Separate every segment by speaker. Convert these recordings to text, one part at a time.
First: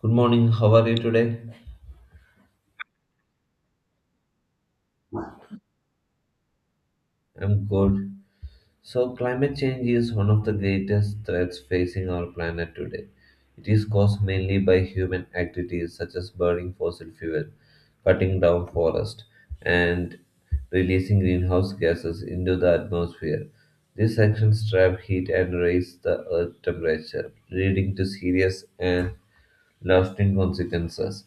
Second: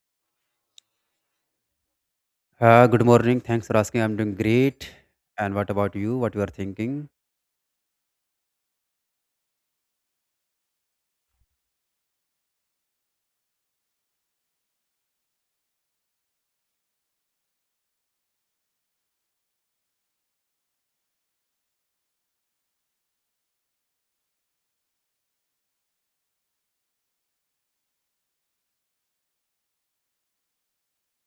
Speaker 1: Good morning, how are you today?
Speaker 2: Good morning. Thanks for asking. I'm doing great. And what about you? What you are thinking?
Speaker 1: I'm good. So, climate change is one of the greatest threats facing our planet today. It is caused mainly by human activities such as burning fossil fuel, cutting down forests, and releasing greenhouse gases into the atmosphere. These actions trap heat and raise the earth temperature, leading to serious and lasting consequences.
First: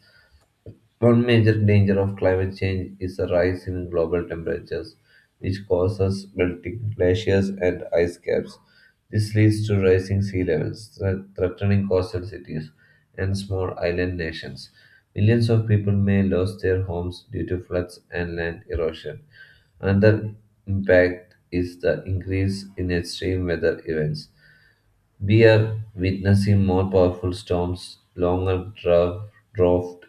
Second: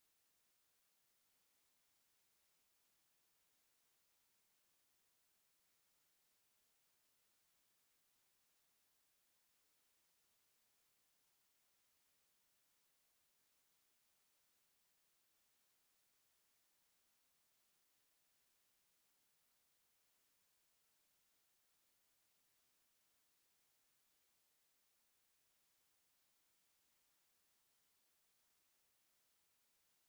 Speaker 1: One major danger of climate change is the rise in global temperatures, which causes melting glaciers and ice caps. This leads to rising sea levels, threatening coastal cities and small island nations. Millions of people may lose their homes due to floods and land erosion. Another impact is the increase in extreme weather events, we are witnessing more powerful storms, longer draft,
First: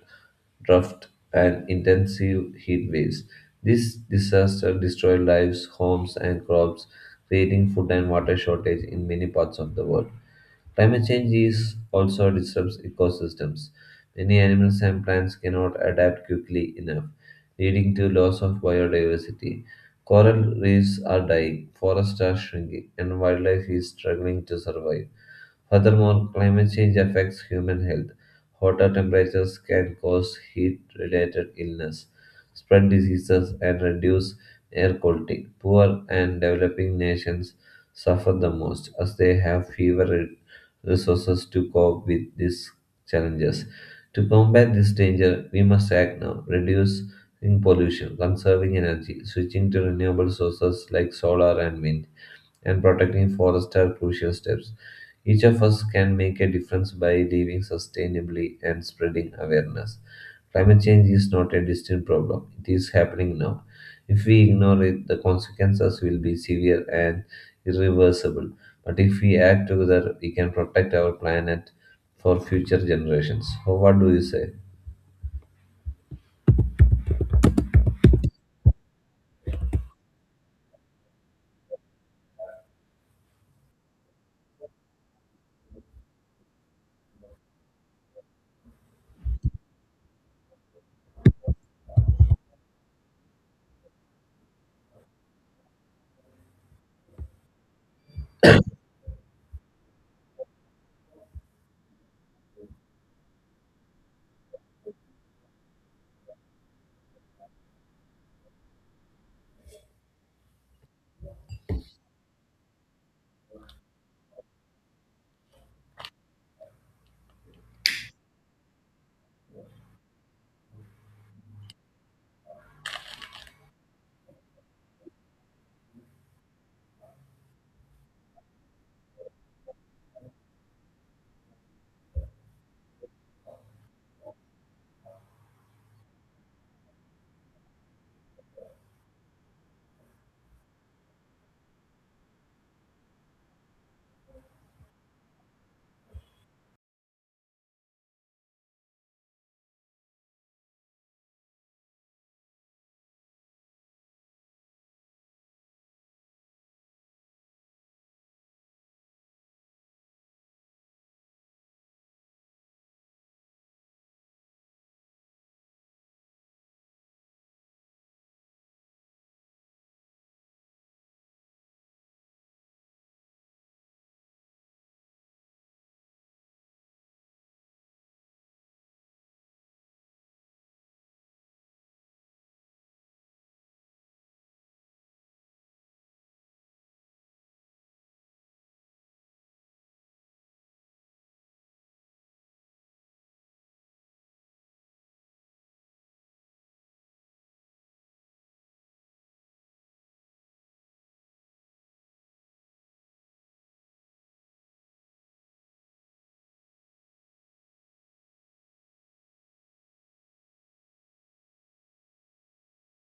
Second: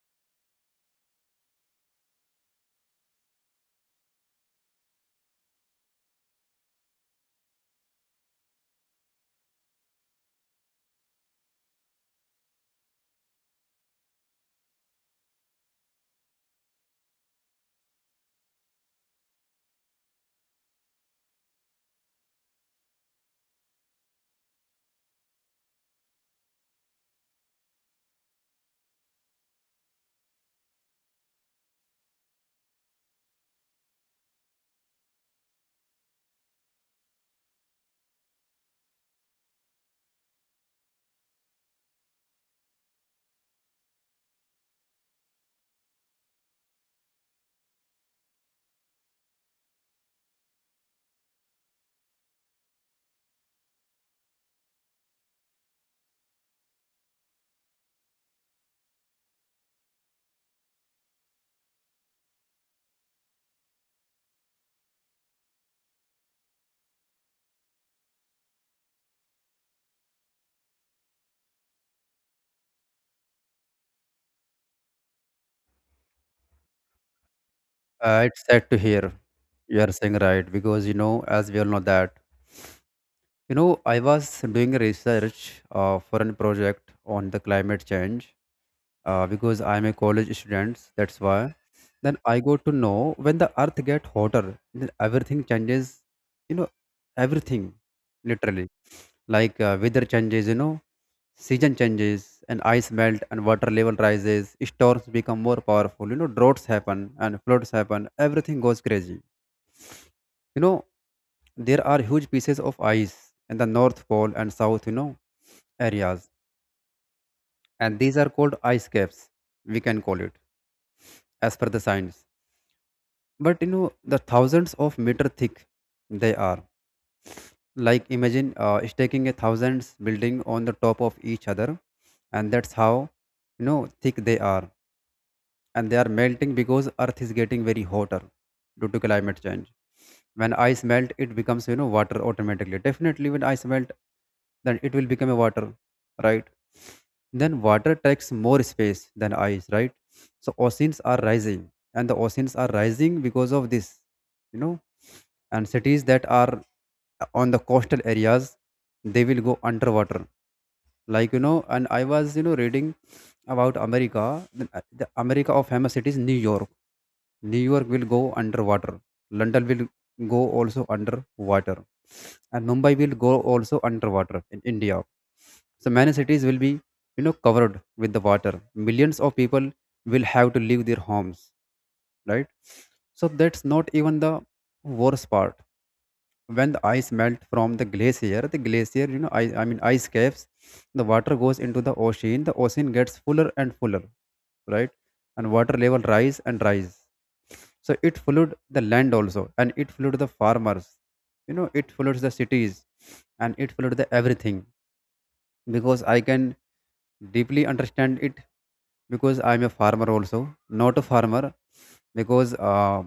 Speaker 1: draft, and intensive heat waves. This disaster destroyed lives, homes, and crops, creating food and water shortage in many parts of the world. Climate change is also disrupts ecosystems. Many animals and plants cannot adapt quickly enough, leading to loss of biodiversity. Coral reefs are dying, forests are shrinking, and wildlife is struggling to survive. Furthermore, climate change affects human health. Hotter temperatures can cause heat related illness, spread diseases, and reduce air quality. Poor and developing nations suffer the most as they have fewer resources to cope with these challenges. To combat this danger, we must act now, reducing pollution, conserving energy, switching to renewable sources like solar and wind, and protecting forests are crucial steps. Each of us can make a difference by living sustainably and spreading awareness. Climate change is not a distant problem, it is happening now. If we ignore it, the consequences will be severe and irreversible. But if we act together, we can protect our planet for future generations. So what do you say?
Speaker 2: It's sad to hear. You are saying right because, as we all know that, I was doing a research for a project on the climate change. Because I'm a college student, that's why. Then I got to know when the Earth get hotter, then everything changes. You know, everything literally like weather changes. Season changes and ice melt and water level rises. Storms become more powerful. Droughts happen and floods happen. Everything goes crazy. You know, there are huge pieces of ice in the North Pole and South, areas. And these are called ice caps, we can call it, as per the science. But the thousands of meter thick they are. Like imagine stacking a thousands building on the top of each other, and that's how thick they are, and they are melting because earth is getting very hotter due to climate change. When ice melt, it becomes water automatically. Definitely when ice melt, then it will become a water, right? Then water takes more space than ice, right? So oceans are rising, and the oceans are rising because of this, you know and cities that are on the coastal areas, they will go underwater. Like and i was reading about america. The america of famous cities, new york. New york will go underwater, london will go also underwater, and mumbai will go also underwater in india. So many cities will be, covered with the water. Millions of people will have to leave their homes, right? So that's not even the worst part. When the ice melt from the glacier, the glacier I mean ice caps, the water goes into the ocean. The ocean gets fuller and fuller, right? And water level rise and rise. So it flooded the land also, and it flooded the farmers, it floods the cities, and it flooded the everything. Because I can deeply understand it, because I'm a farmer also. Not a farmer, because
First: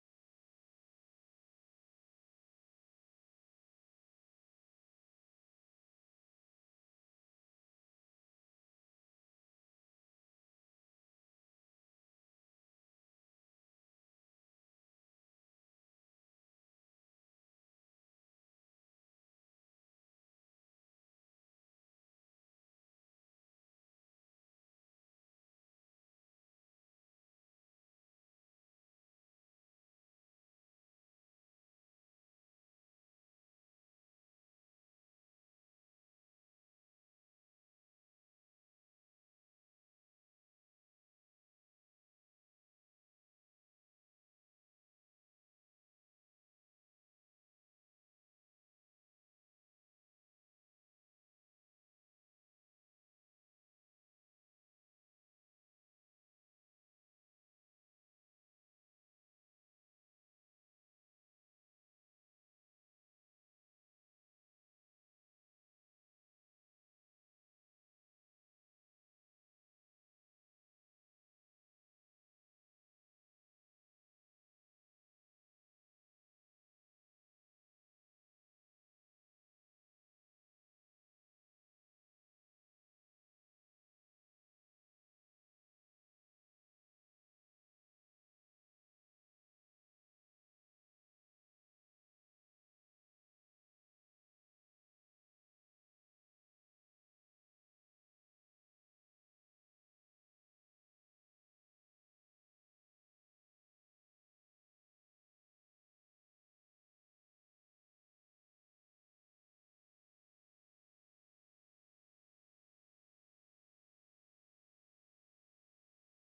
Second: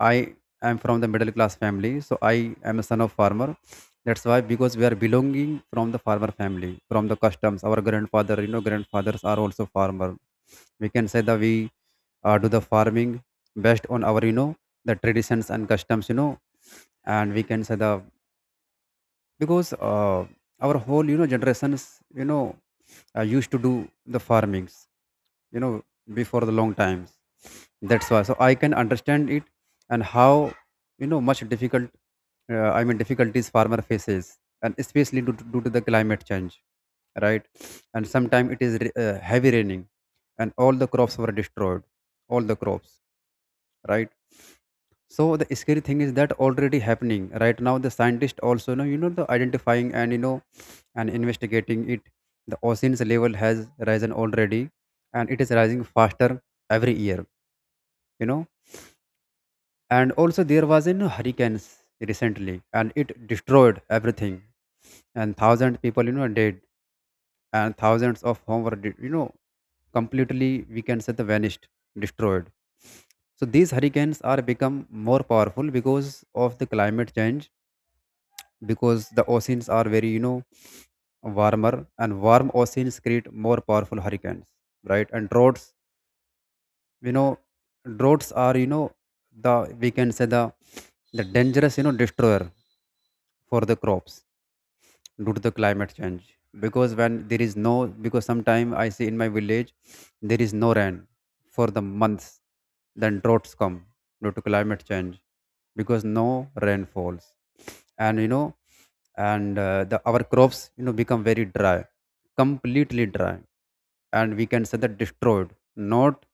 Speaker 2: I am from the middle class family, so I am a son of farmer. That's why, because we are belonging from the farmer family, from the customs. Our grandfather, grandfathers are also farmer. We can say that we do the farming based on our, the traditions and customs, and we can say the because our whole, generations, used to do the farmings, you know before the long times. That's why, so I can understand it. And how, much difficult, I mean difficulties farmer faces, and especially due to, the climate change, right? And sometimes it is heavy raining, and all the crops were destroyed. All the crops, right? So the scary thing is that already happening right now. The scientists also know, the identifying and and investigating it. The oceans level has risen already, and it is rising faster every year, you know and also there was in hurricanes recently, and it destroyed everything, and thousand people, dead, and thousands of home were completely, we can say the vanished, destroyed. So these hurricanes are become more powerful because of the climate change, because the oceans are very, warmer, and warm oceans create more powerful hurricanes, right? And droughts, you know droughts are, the, we can say the dangerous, destroyer for the crops due to the climate change. Because when there is no, because sometime I see in my village, there is no rain for the months, then droughts come due to climate change, because no rain falls. And and the our crops, become very dry, completely dry, and we can say that destroyed. Not,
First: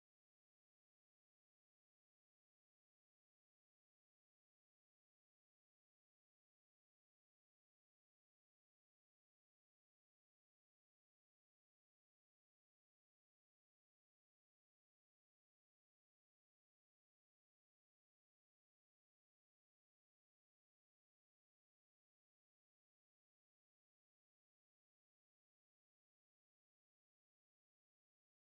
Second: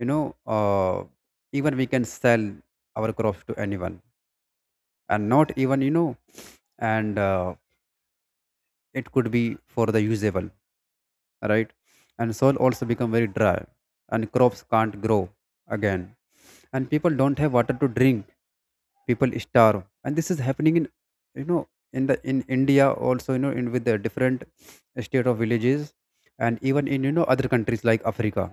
Speaker 2: you know uh, even we can sell our crops to anyone, and not even, and it could be for the usable, right? And soil also become very dry, and crops can't grow again, and people don't have water to drink. People starve, and this is happening in, you know in the in india also, in with the different state of villages, and even in, other countries like africa,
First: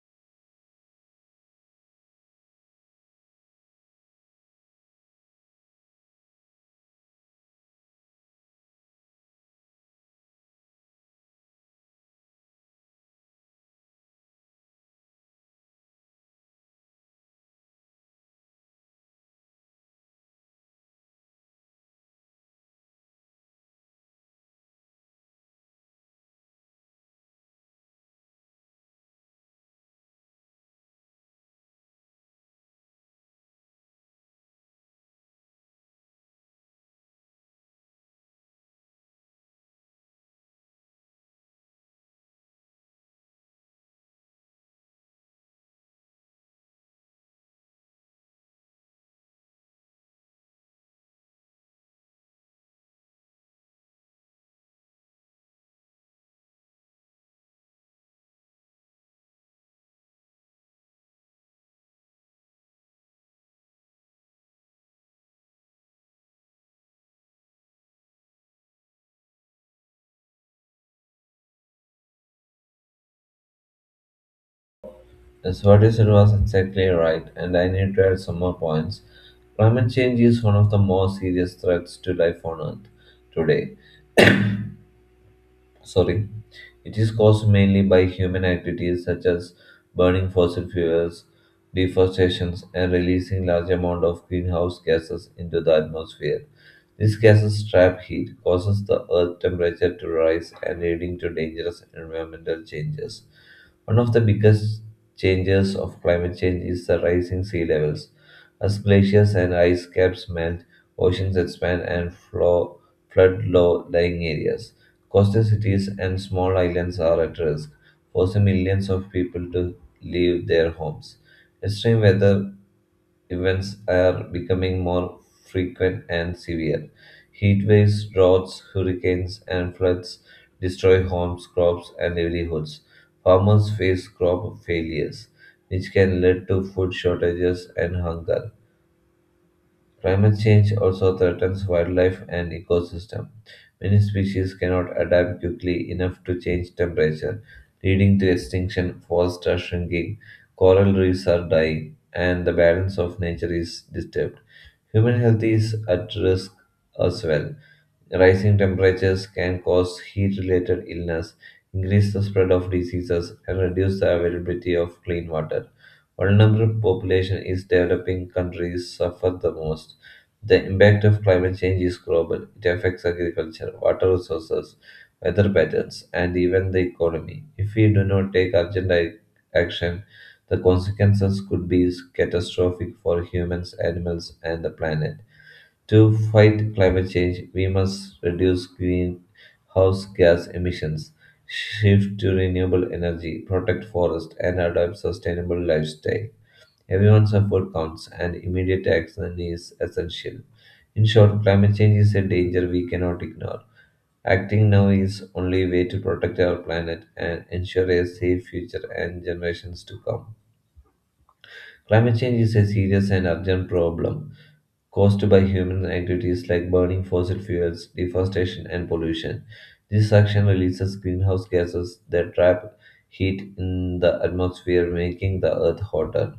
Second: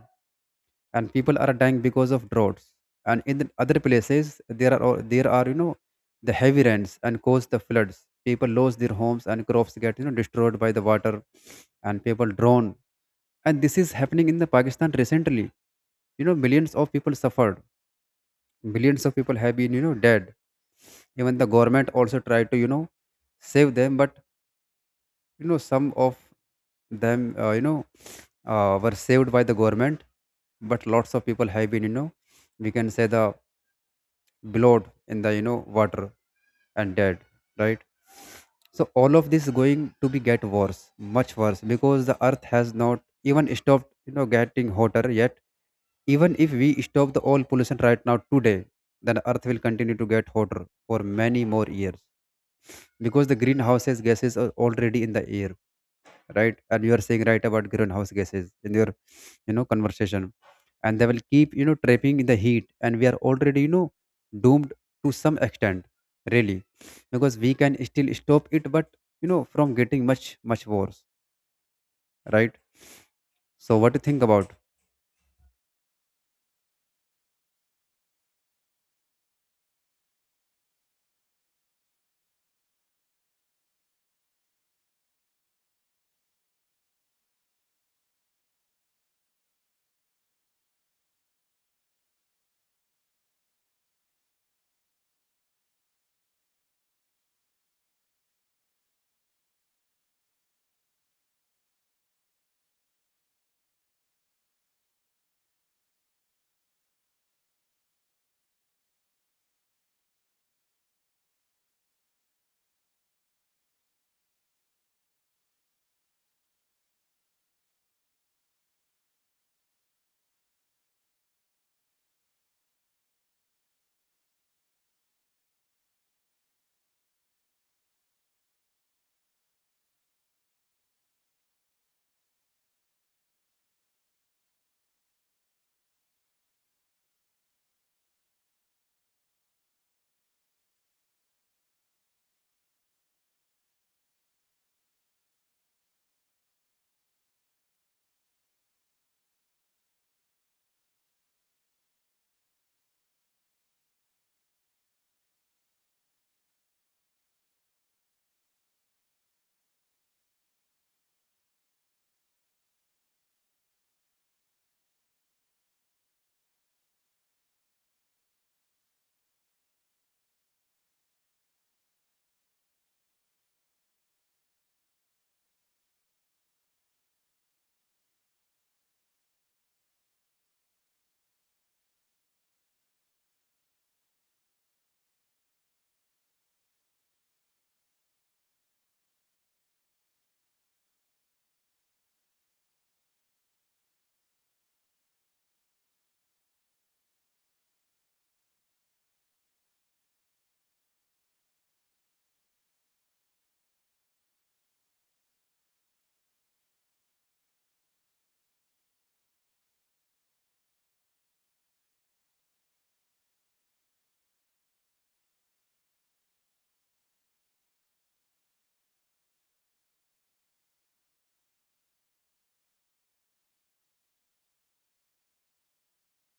Speaker 2: and people are dying because of droughts. And in the other places, there are the heavy rains and cause the floods. People lose their homes, and crops get, destroyed by the water, and people drown. And this is happening in the pakistan recently. Millions of people suffered, millions of people have been, dead. Even the government also tried to, save them, but some of them, were saved by the government, but lots of people have been, we can say the blowed in the, water, and dead, right? So all of this is going to be get worse, much worse, because the earth has not even stopped, getting hotter yet. Even if we stop the all pollution right now today, then earth will continue to get hotter for many more years, because the greenhouse gases are already in the air, right? And you are saying right about greenhouse gases in your, conversation, and they will keep, trapping in the heat, and we are already, doomed to some extent, really, because we can still stop it, but from getting much, much worse, right? So, what do you think about?
Speaker 1: Yes, what you said was exactly right, and I need to add some more points. Climate change is one of the most serious threats to life on Earth today. Sorry. It is caused mainly by human activities such as burning fossil fuels, deforestation, and releasing large amount of greenhouse gases into the atmosphere. These gases trap heat, causes the earth temperature to rise and leading to dangerous environmental changes. One of the biggest changes of climate change is the rising sea levels. As glaciers and ice caps melt, oceans expand and flow, flood low-lying areas. Coastal cities and small islands are at risk, forcing millions of people to leave their homes. Extreme weather events are becoming more frequent and severe. Heat waves, droughts, hurricanes, and floods destroy homes, crops, and livelihoods. Farmers face crop failures, which can lead to food shortages and hunger. Climate change also threatens wildlife and ecosystem. Many species cannot adapt quickly enough to change temperature, leading to extinction, forests are shrinking, coral reefs are dying, and the balance of nature is disturbed. Human health is at risk as well. Rising temperatures can cause heat-related illness, increase the spread of diseases, and reduce the availability of clean water, vulnerable population in developing countries suffer the most. The impact of climate change is global. It affects agriculture, water resources, weather patterns, and even the economy. If we do not take urgent action, the consequences could be catastrophic for humans, animals, and the planet. To fight climate change, we must reduce greenhouse gas emissions, shift to renewable energy, protect forests, and adopt sustainable lifestyle. Everyone's effort counts, and immediate action is essential. In short, climate change is a danger we cannot ignore. Acting now is only way to protect our planet and ensure a safe future and generations to come. Climate change is a serious and urgent problem caused by human activities like burning fossil fuels, deforestation, and pollution. This action releases greenhouse gases that trap heat in the atmosphere, making the earth hotter.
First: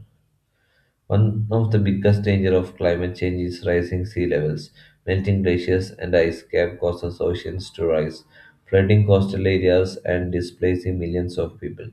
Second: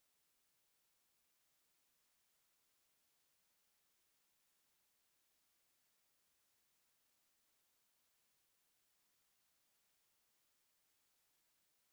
Speaker 1: One of the biggest danger of climate change is rising sea levels. Melting glaciers and ice cap causes oceans to rise, flooding coastal areas and displacing millions of people.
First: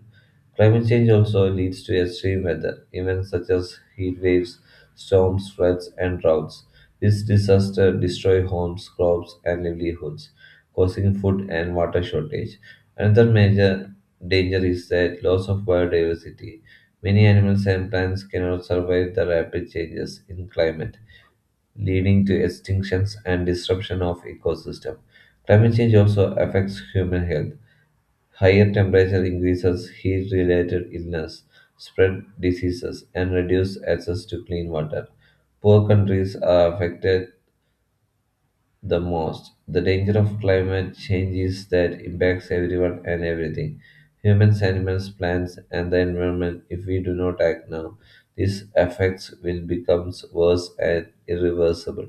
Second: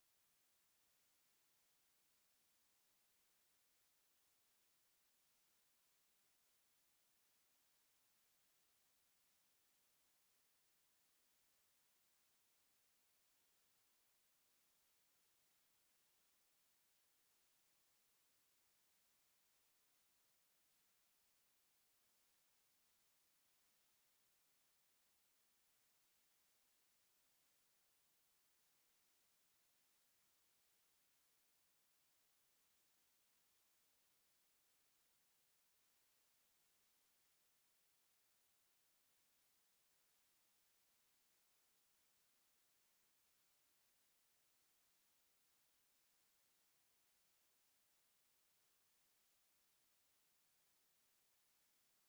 Speaker 1: Climate change also leads to extreme weather, events such as heat waves, storms, floods, and droughts. These disasters destroy homes, crops, and livelihoods, causing food and water shortage. Another major danger is that loss of biodiversity. Many animals and plants cannot survive the rapid changes in climate, leading to extinctions and disruption of ecosystem. Climate change also affects human health. Higher temperature increases heat-related illness, spread diseases, and reduce access to clean water. Poor countries are affected the most. The danger of climate change is that it impacts everyone and everything. Humans, animals, plants, and the environment if we do not act now. These effects will become worse and irreversible.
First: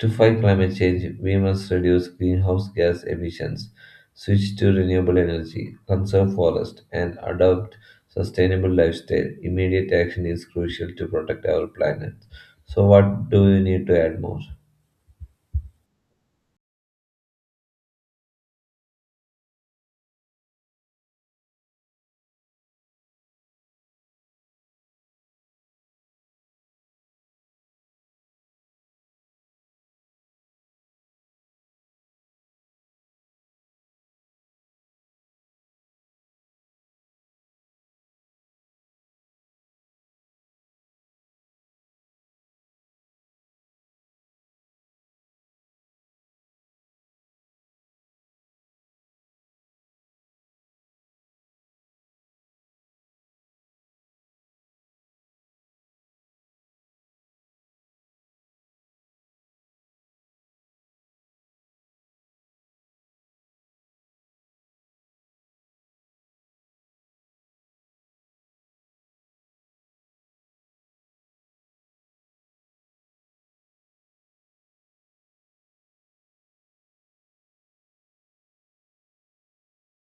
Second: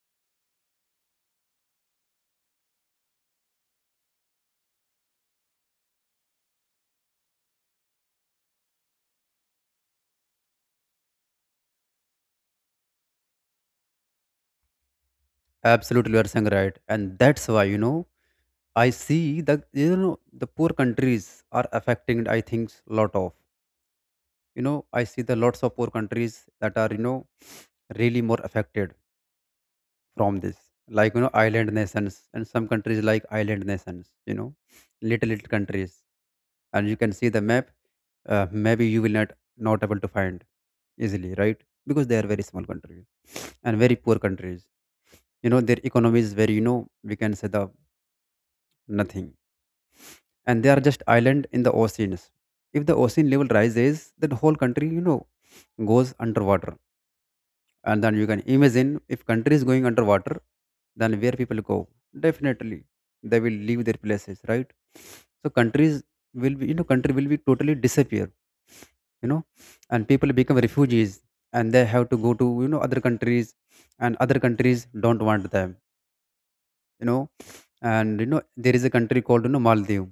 Speaker 1: To fight climate change, we must reduce greenhouse gas emissions, switch to renewable energy, conserve forest, and adopt sustainable lifestyle. Immediate action is crucial to protect our planet. So what do you need to add more?
Speaker 2: Absolutely, you are saying right, and that's why, I see the, the poor countries are affecting. I think lot of, I see the lots of poor countries that are, really more affected from this, like island nations, and some countries like island nations, little little countries. And you can see the map. Maybe you will not, not able to find easily, right? Because they are very small countries and very poor countries. Their economy is very, we can say the nothing. And they are just island in the oceans. If the ocean level rises, then whole country, goes underwater. And then you can imagine, if country is going underwater, then where people go? Definitely they will leave their places, right? So countries will be, country will be totally disappear, you know and people become refugees, and they have to go to, other countries, and other countries don't want them, you know and there is a country called, maldives.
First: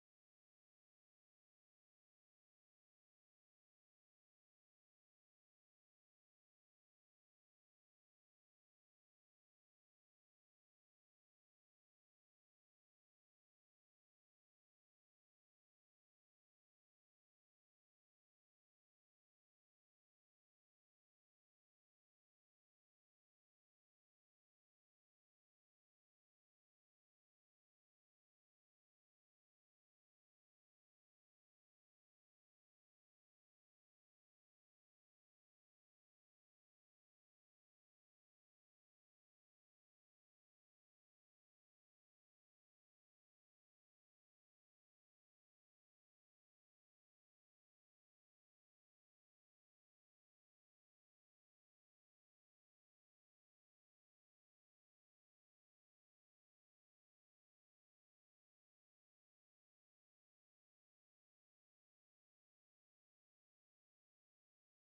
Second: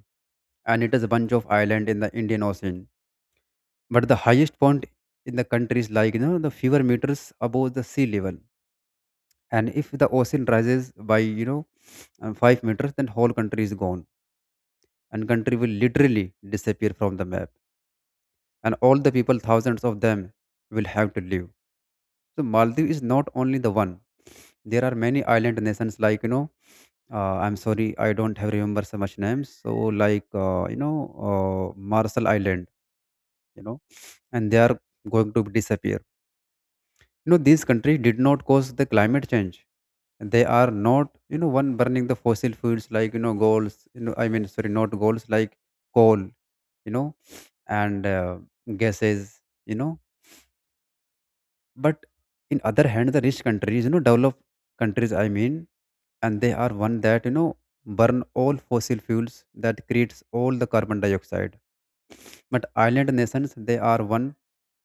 Speaker 2: And it is a bunch of island in the indian ocean. But the highest point in the country is like, the fewer meters above the sea level. And if the ocean rises by, 5 meters, then whole country is gone, and country will literally disappear from the map, and all the people, thousands of them, will have to leave. So maldives is not only the one. There are many island nations, like I'm sorry I don't have remember so much names. So like uh, marshall island, you know and they are going to disappear. You know, these countries did not cause the climate change. They are not, one burning the fossil fuels, like, goals, I mean, sorry, not goals like coal, and gases, you know. But in other hand, the rich countries, developed countries, I mean, and they are one that, burn all fossil fuels that creates all the carbon dioxide. But island nations, they are one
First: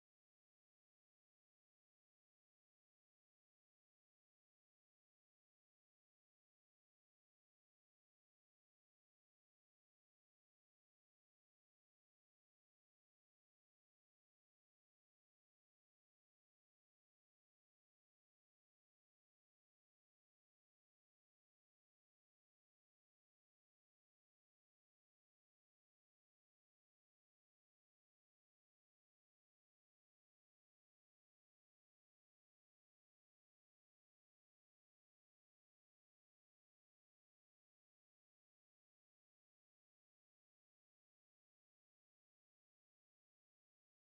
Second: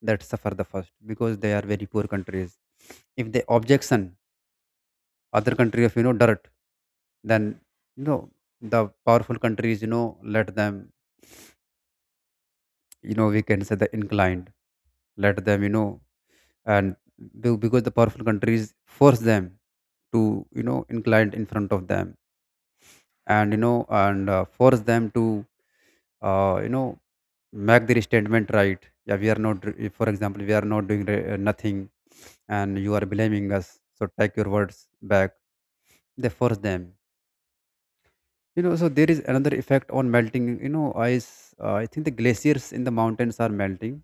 Speaker 2: that suffer the first, because they are very poor countries. If they objection other country of dirt, then you know the powerful countries, let them, we can say the inclined, let them, and because the powerful countries force them to, inclined in front of them, and, and, force them to, uh, you know make their statement, right? Yeah, we are not if, for example, we are not doing nothing, and you are blaming us, so take your words back. They force them. So there is another effect on melting, ice. I think the glaciers in the mountains are melting,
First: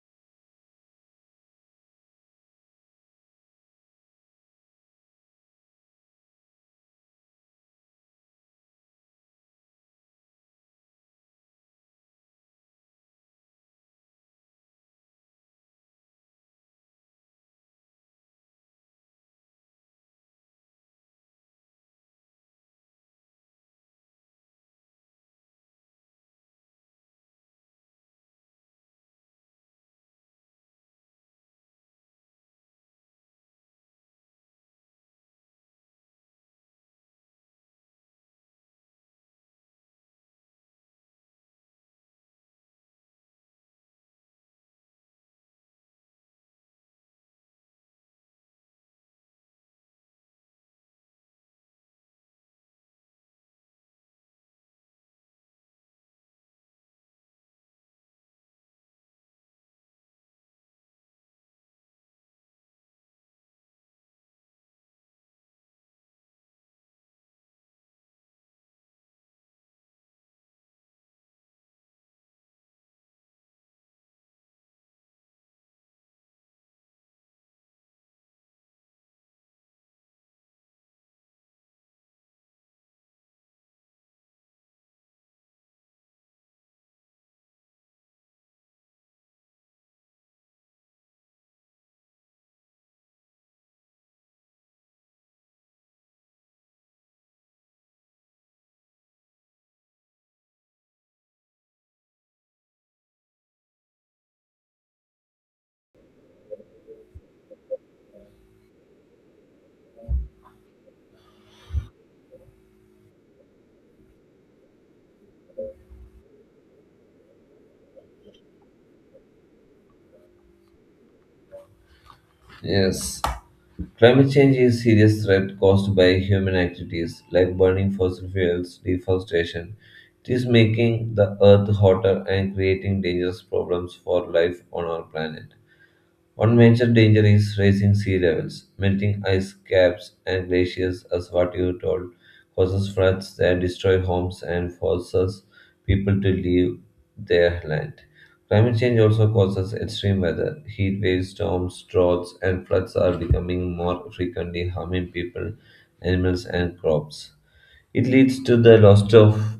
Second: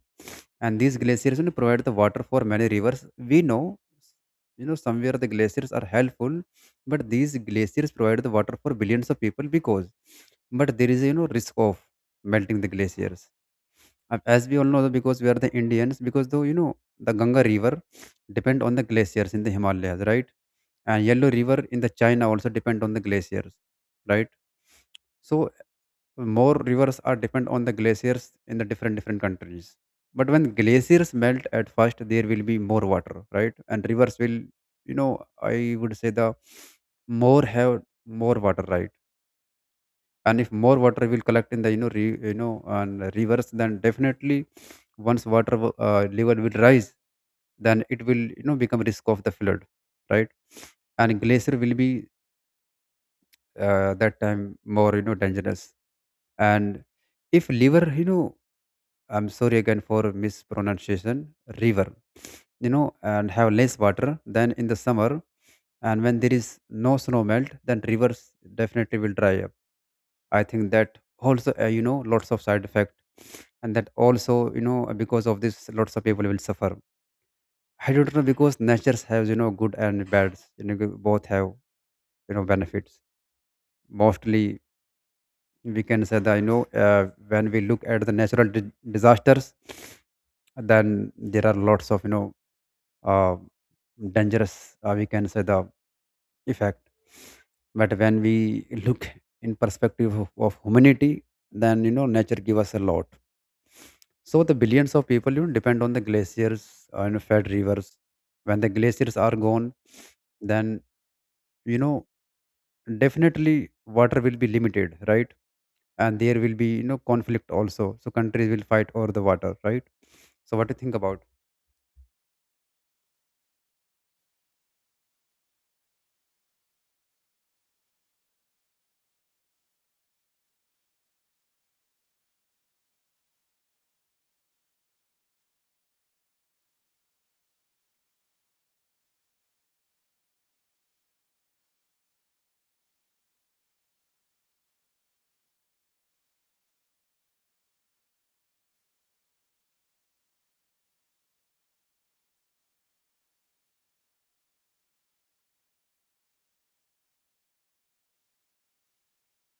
Speaker 2: and these glaciers, provide the water for many rivers. We know, somewhere the glaciers are helpful, but these glaciers provide the water for billions of people, because but there is, risk of melting the glaciers. As we all know, because we are the Indians, because though, the Ganga river depend on the glaciers in the Himalayas, right? And Yellow river in the China also depend on the glaciers, right? So more rivers are depend on the glaciers in the different different countries. But when glaciers melt at first, there will be more water, right? And rivers will, I would say the more have more water, right? And if more water will collect in the, you know re, you know and rivers, then definitely once level will rise, then it will, become risk of the flood, right? And glacier will be, that time, more, dangerous, and if liver, I'm sorry again for mispronunciation, river, you know and have less water than in the summer, and when there is no snow melt, then rivers definitely will dry up. I think that also, lots of side effect, and that also, because of this, lots of people will suffer. I don't know, because natures has, good and bad. Both have, benefits mostly. We can say that, when we look at the natural disasters, then there are lots of, uh, dangerous, we can say the effect. But when we look in perspective of humanity, then, nature give us a lot. So the billions of people, depend on the glaciers, and fed rivers. When the glaciers are gone, then, you know definitely water will be limited, right? And there will be, conflict also, so countries will fight over the water, right? So what do you think about?
Speaker 1: Yes. Climate change is a serious threat caused by human activities like burning fossil fuels, deforestation. It is making the earth hotter and creating dangerous problems for life on our planet. One major danger is rising sea levels. Melting ice caps and glaciers, as what you told, causes floods that destroy homes and forces people to leave their land. Climate change also causes extreme weather. Heat waves, storms, droughts, and floods are becoming more frequently harming people, animals, and crops. It leads to the loss of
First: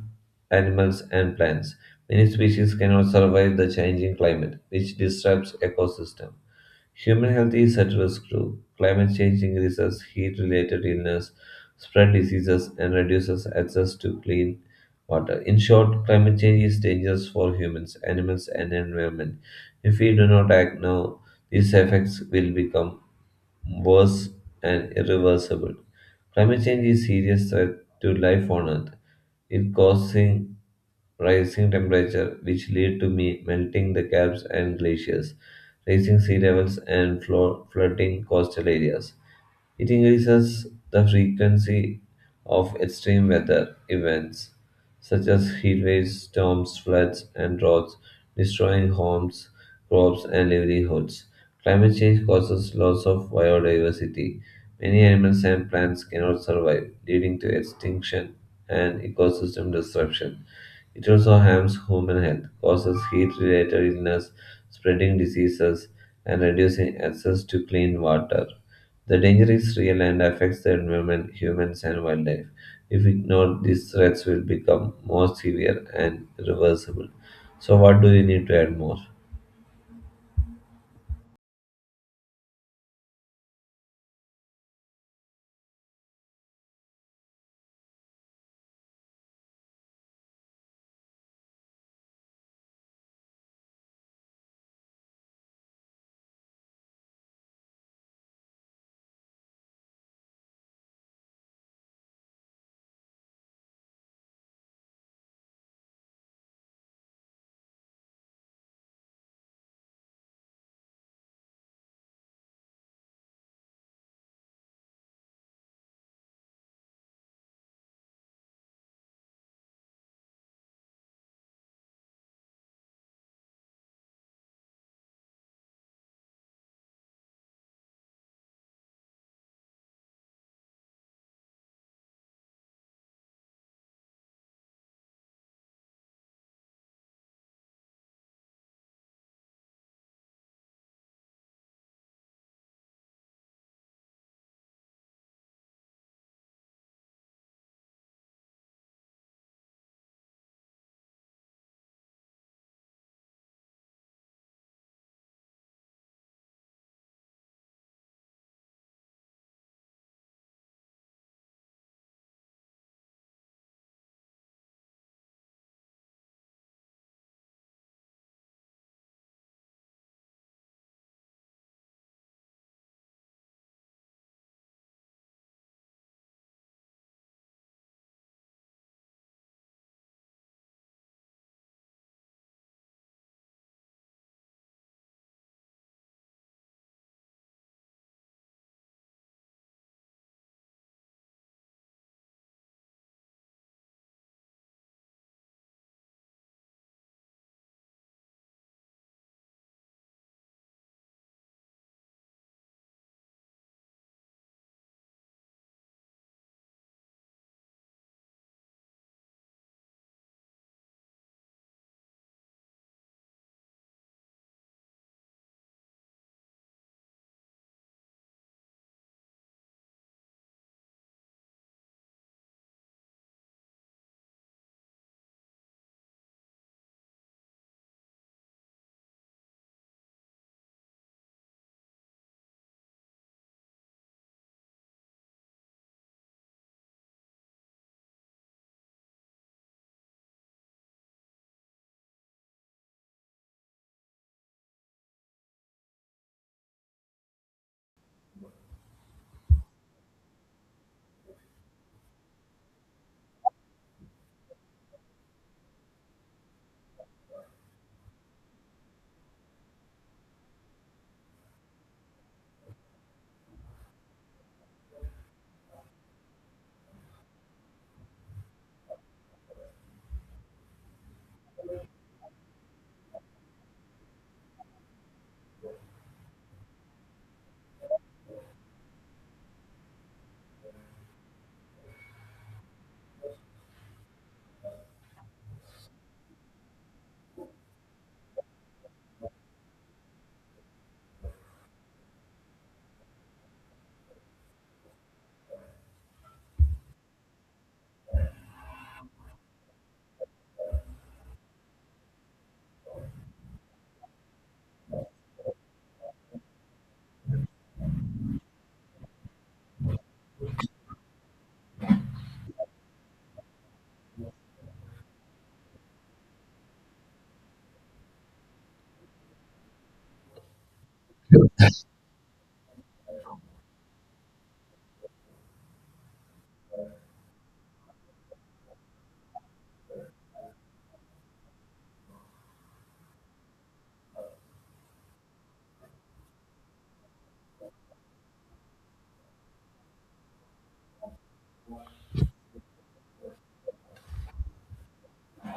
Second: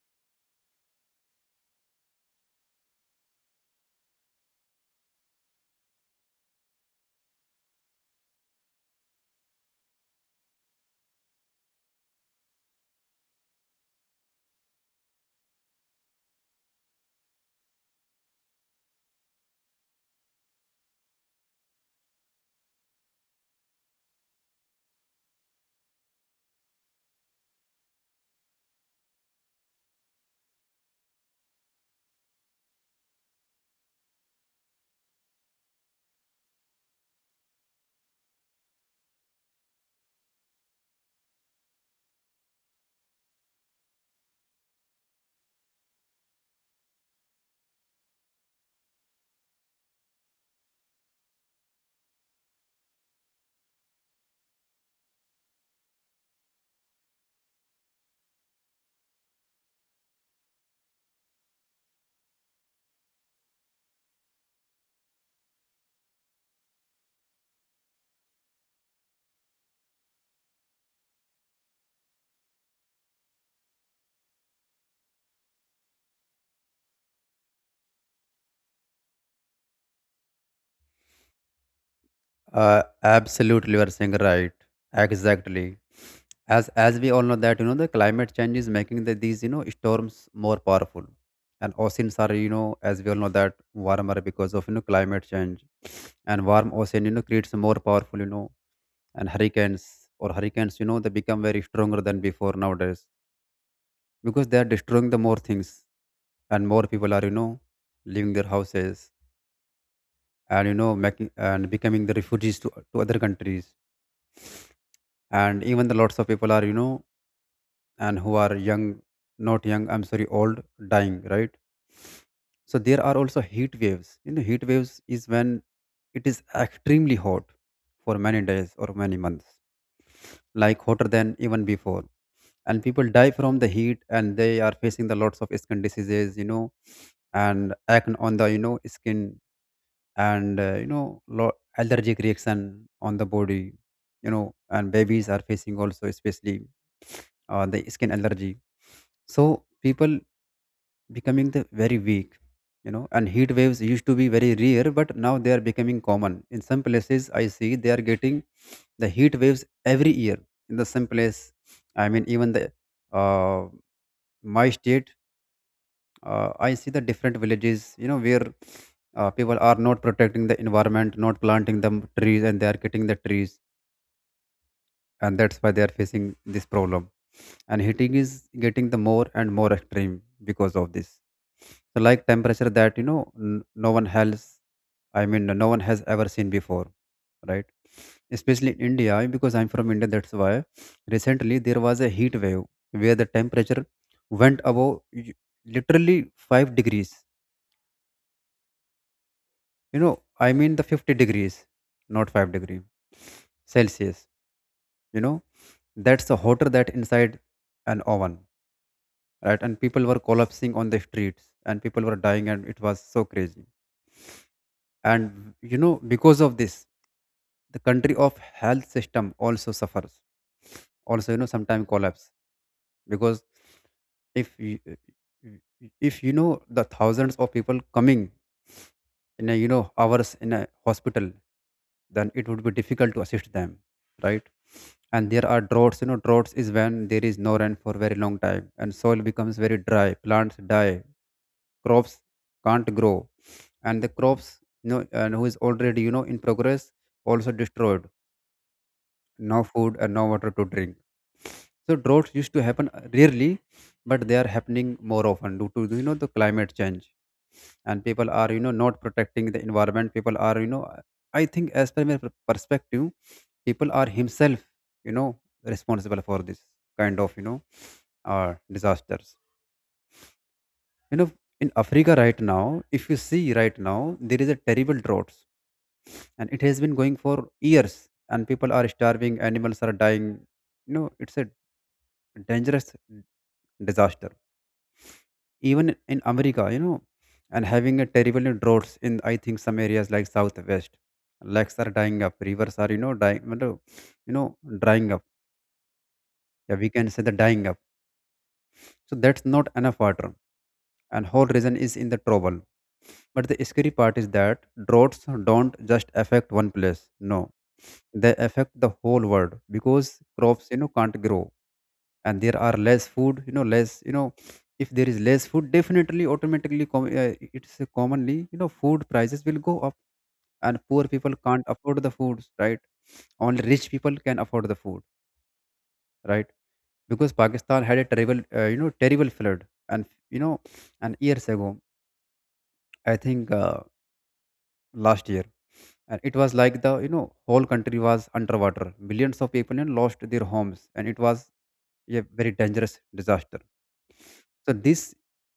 Speaker 1: animals and plants. Many species cannot survive the changing climate, which disrupts ecosystem. Human health is at risk too. Climate change increases heat related illness, spread diseases, and reduces access to clean water. In short, climate change is dangerous for humans, animals, and environment. If we do not act now, these effects will become worse and irreversible. Climate change is a serious threat to life on Earth. It causing rising temperature, which lead to me melting the caps and glaciers, raising sea levels and flooding coastal areas. It increases the frequency of extreme weather events such as heat waves, storms, floods, and droughts, destroying homes, crops, and livelihoods. Climate change causes loss of biodiversity. Many animals and plants cannot survive, leading to extinction and ecosystem disruption. It also harms human health, causes heat related illness, spreading diseases, and reducing access to clean water. The danger is real and affects the environment, humans, and wildlife. If ignored, these threats will become more severe and irreversible. So, what do you need to add more?
Speaker 2: Absolutely, you are saying right. Exactly. As we all know that, the climate change is making these, storms more powerful, and oceans are, as we all know that, warmer because of, climate change. And warm ocean, creates more powerful, and hurricanes. Or hurricanes, they become very stronger than before nowadays, because they are destroying the more things, and more people are, leaving their houses, and, making and becoming the refugees to other countries, and even the lots of people are, and who are young not young, I'm sorry, old dying right? So there are also heat waves. Heat waves is when it is extremely hot for many days or many months, like hotter than even before. And people die from the heat, and they are facing the lots of skin diseases, and acne on the, skin, and, allergic reaction on the body, and babies are facing also, especially, the skin allergy. So people becoming the very weak. And heat waves used to be very rare, but now they are becoming common in some places. I see they are getting the heat waves every year in the same place. I mean, even the, uh, my state. I see the different villages, where, people are not protecting the environment, not planting the trees, and they are cutting the trees, and that's why they are facing this problem. And heating is getting the more and more extreme because of this. So, like temperature that, no one else, I mean, no one has ever seen before, right? Especially in India, because I'm from India, that's why recently there was a heat wave where the temperature went above literally 5 degrees, you know I mean, the 50 degrees, not 5-degree Celsius, you know that's the hotter that inside an oven, right? And people were collapsing on the streets, and people were dying, and it was so crazy. And, because of this, the country of health system also suffers, also, sometimes collapse, because if you, if you know the thousands of people coming in a, hours in a hospital, then it would be difficult to assist them, right? And there are droughts. Droughts is when there is no rain for very long time, and soil becomes very dry, plants die, crops can't grow, and the crops, and who is already, in progress, also destroyed. No food and no water to drink. So droughts used to happen, rarely, but they are happening more often due to, the climate change, and people are, not protecting the environment. People are, I think, as per my perspective, people are himself, you know responsible for this kind of, disasters. You know in Africa right now, if you see right now, there is a terrible droughts, and it has been going for years, and people are starving, animals are dying. It's a dangerous disaster, even in America, and having a terrible droughts in, I think, some areas like southwest, lakes are dying up, rivers are, dying मतलब, drying up. Yeah, we can say the dying up. So that's not enough water, and whole region is in the trouble. But the scary part is that droughts don't just affect one place. No, they affect the whole world, because crops, can't grow, and there are less food. Less. If there is less food, definitely, automatically, it's a commonly, food prices will go up, and poor people can't afford the foods, right? Only rich people can afford the food, right? Because Pakistan had a terrible, terrible flood, and, you know, and years ago, I think, last year, and it was like the, whole country was underwater. Millions of people, lost their homes, and it was a very dangerous disaster. So this,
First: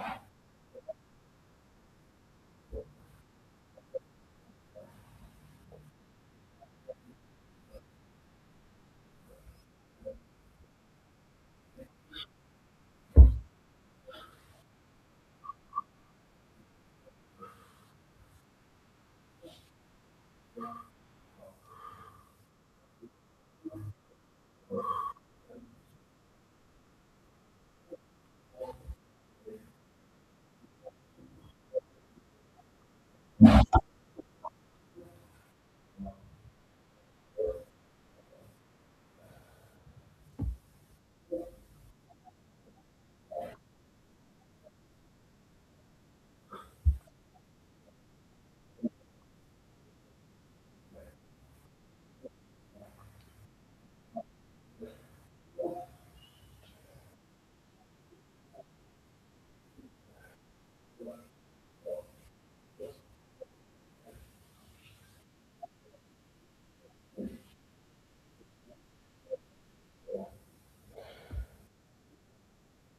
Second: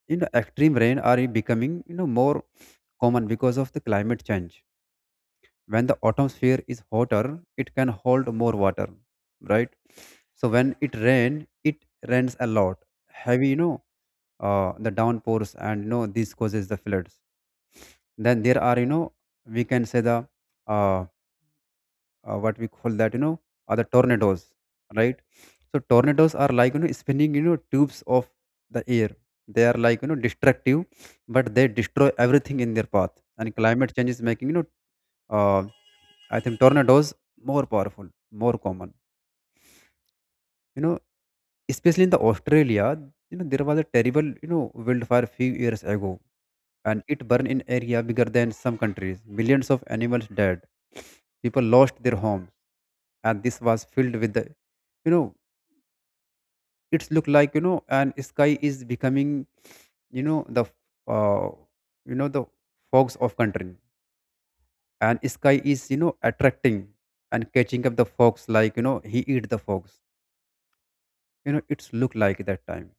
Speaker 2: extreme rain are becoming, more common because of the climate change. When the atmosphere is hotter, it can hold more water, right? So when it rain, it rains a lot. Heavy, the downpours, and, this causes the floods. Then there are, we can say the, uh, what we call that, are the tornadoes, right? So tornadoes are like, spinning, tubes of the air. They are like, destructive, but they destroy everything in their path. And climate change is making, uh, I think, tornadoes more powerful, more common, you know especially in the Australia. There was a terrible, wildfire few years ago, and it burned in area bigger than some countries. Millions of animals died. People lost their homes, and this was filled with the, you know, it's look like, and sky is becoming, you know the, uh, you know the fogs of country, and sky is, attracting and catching up the fox like, he eat the fox. It's look like that time,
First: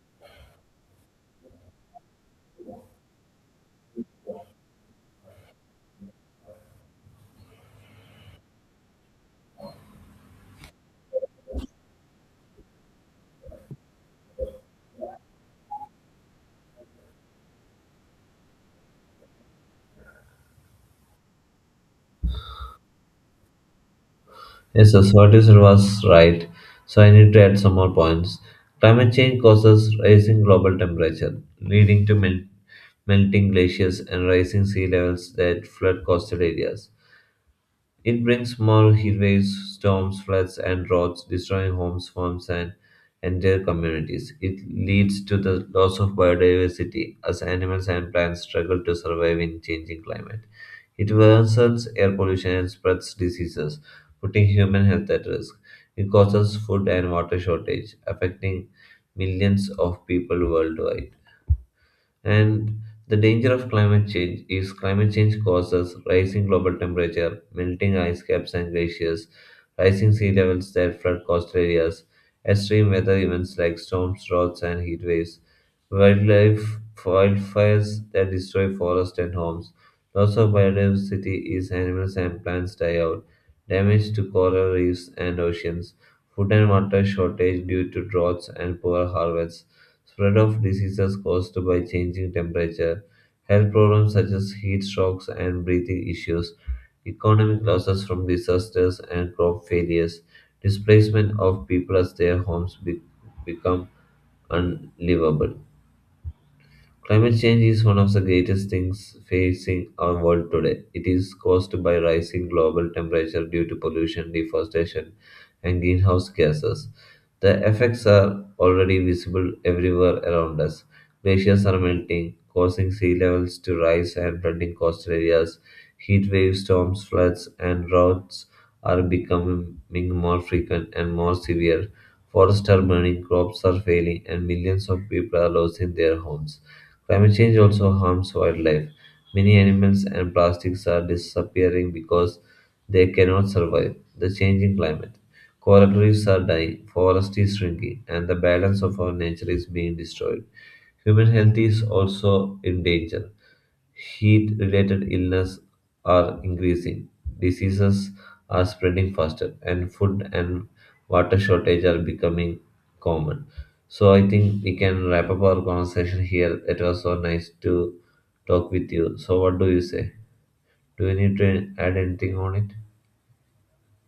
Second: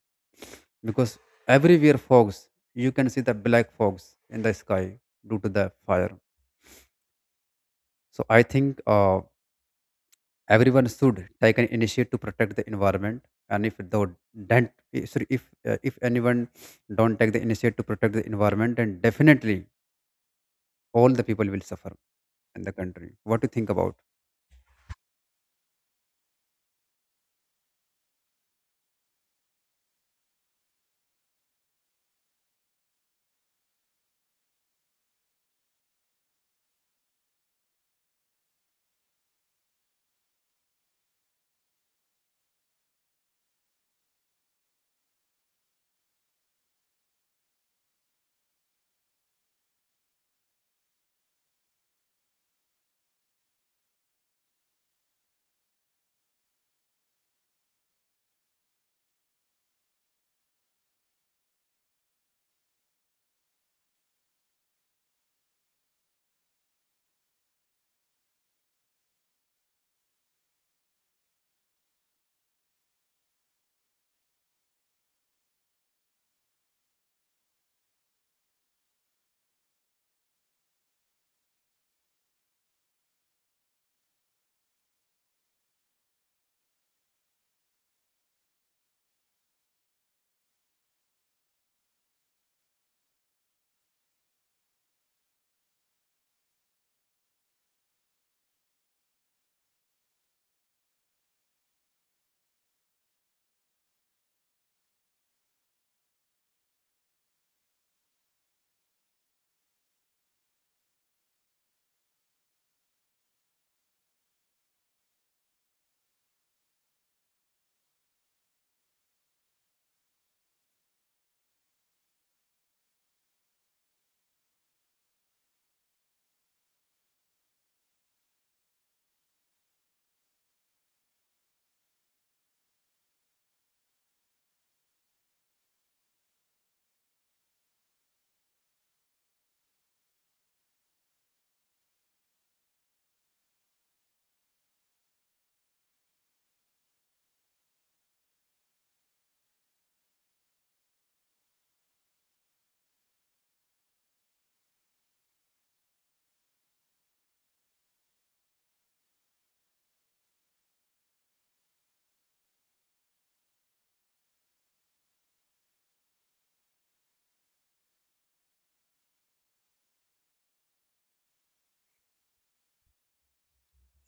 Speaker 2: because everywhere fogs you can see the black fogs in the sky due to the fire. So I think, everyone should take an initiative to protect the environment. And if the don't, if- sorry, if anyone don't take the initiative to protect the environment, then definitely all the people will suffer in the country. What do you think about?
Speaker 1: Yes, so what you said was right. So, I need to add some more points. Climate change causes rising global temperature, leading to melting glaciers and rising sea levels that flood coastal areas. It brings small heatwaves, storms, floods, and droughts, destroying homes, farms, and entire communities. It leads to the loss of biodiversity as animals and plants struggle to survive in changing climate. It worsens air pollution and spreads diseases, putting human health at risk. It causes food and water shortage, affecting millions of people worldwide. And the danger of climate change is climate change causes rising global temperature, melting ice caps and glaciers, rising sea levels that flood coastal areas, extreme weather events like storms, droughts, and heat waves, wildlife wildfires that destroy forests and homes, loss of biodiversity as animals and plants die out, damage to coral reefs and oceans, food and water shortage due to droughts and poor harvests. Spread of diseases caused by changing temperature, health problems such as heat strokes and breathing issues, economic losses from disasters and crop failures, displacement of people as their homes become unlivable. Climate change is one of the greatest things facing our world today. It is caused by rising global temperature due to pollution, deforestation, and greenhouse gases. The effects are already visible everywhere around us. Glaciers are melting, causing sea levels to rise and flooding coastal areas. Heat waves, storms, floods, and droughts are becoming more frequent and more severe. Forests are burning, crops are failing, and millions of people are losing their homes. Climate change also harms wildlife. Many animals and plastics are disappearing because they cannot survive the changing climate. Coral reefs are dying, forest is shrinking, and the balance of our nature is being destroyed. Human health is also in danger. Heat related illnesses are increasing, diseases are spreading faster, and food and water shortage are becoming common. So I think we can wrap up our conversation here. It was so nice to talk with you. So what do you say? Do you need to add anything on it?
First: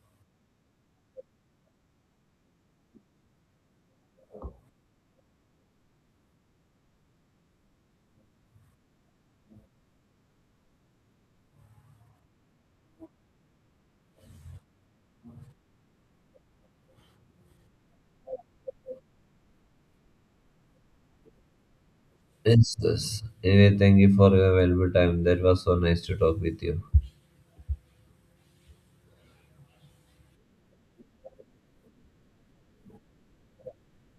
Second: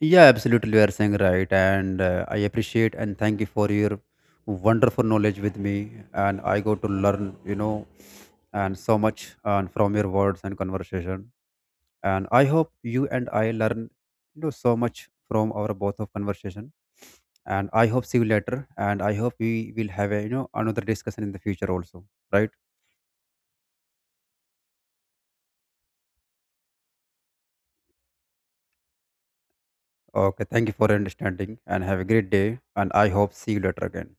Speaker 2: Yeah, absolutely, you are saying right, and, I appreciate and thank you for your wonderful knowledge with me, and I go to learn, and so much, from your words and conversation. And I hope you and I learn, so much from our both of conversation. And I hope see you later, and I hope we will have a, another discussion in the future also, right?
Speaker 1: Yes, yes. Anyway, thank you for your valuable time. That was so nice to talk with you.
Speaker 2: Okay, thank you for your understanding, and have a great day. And I hope see you later again.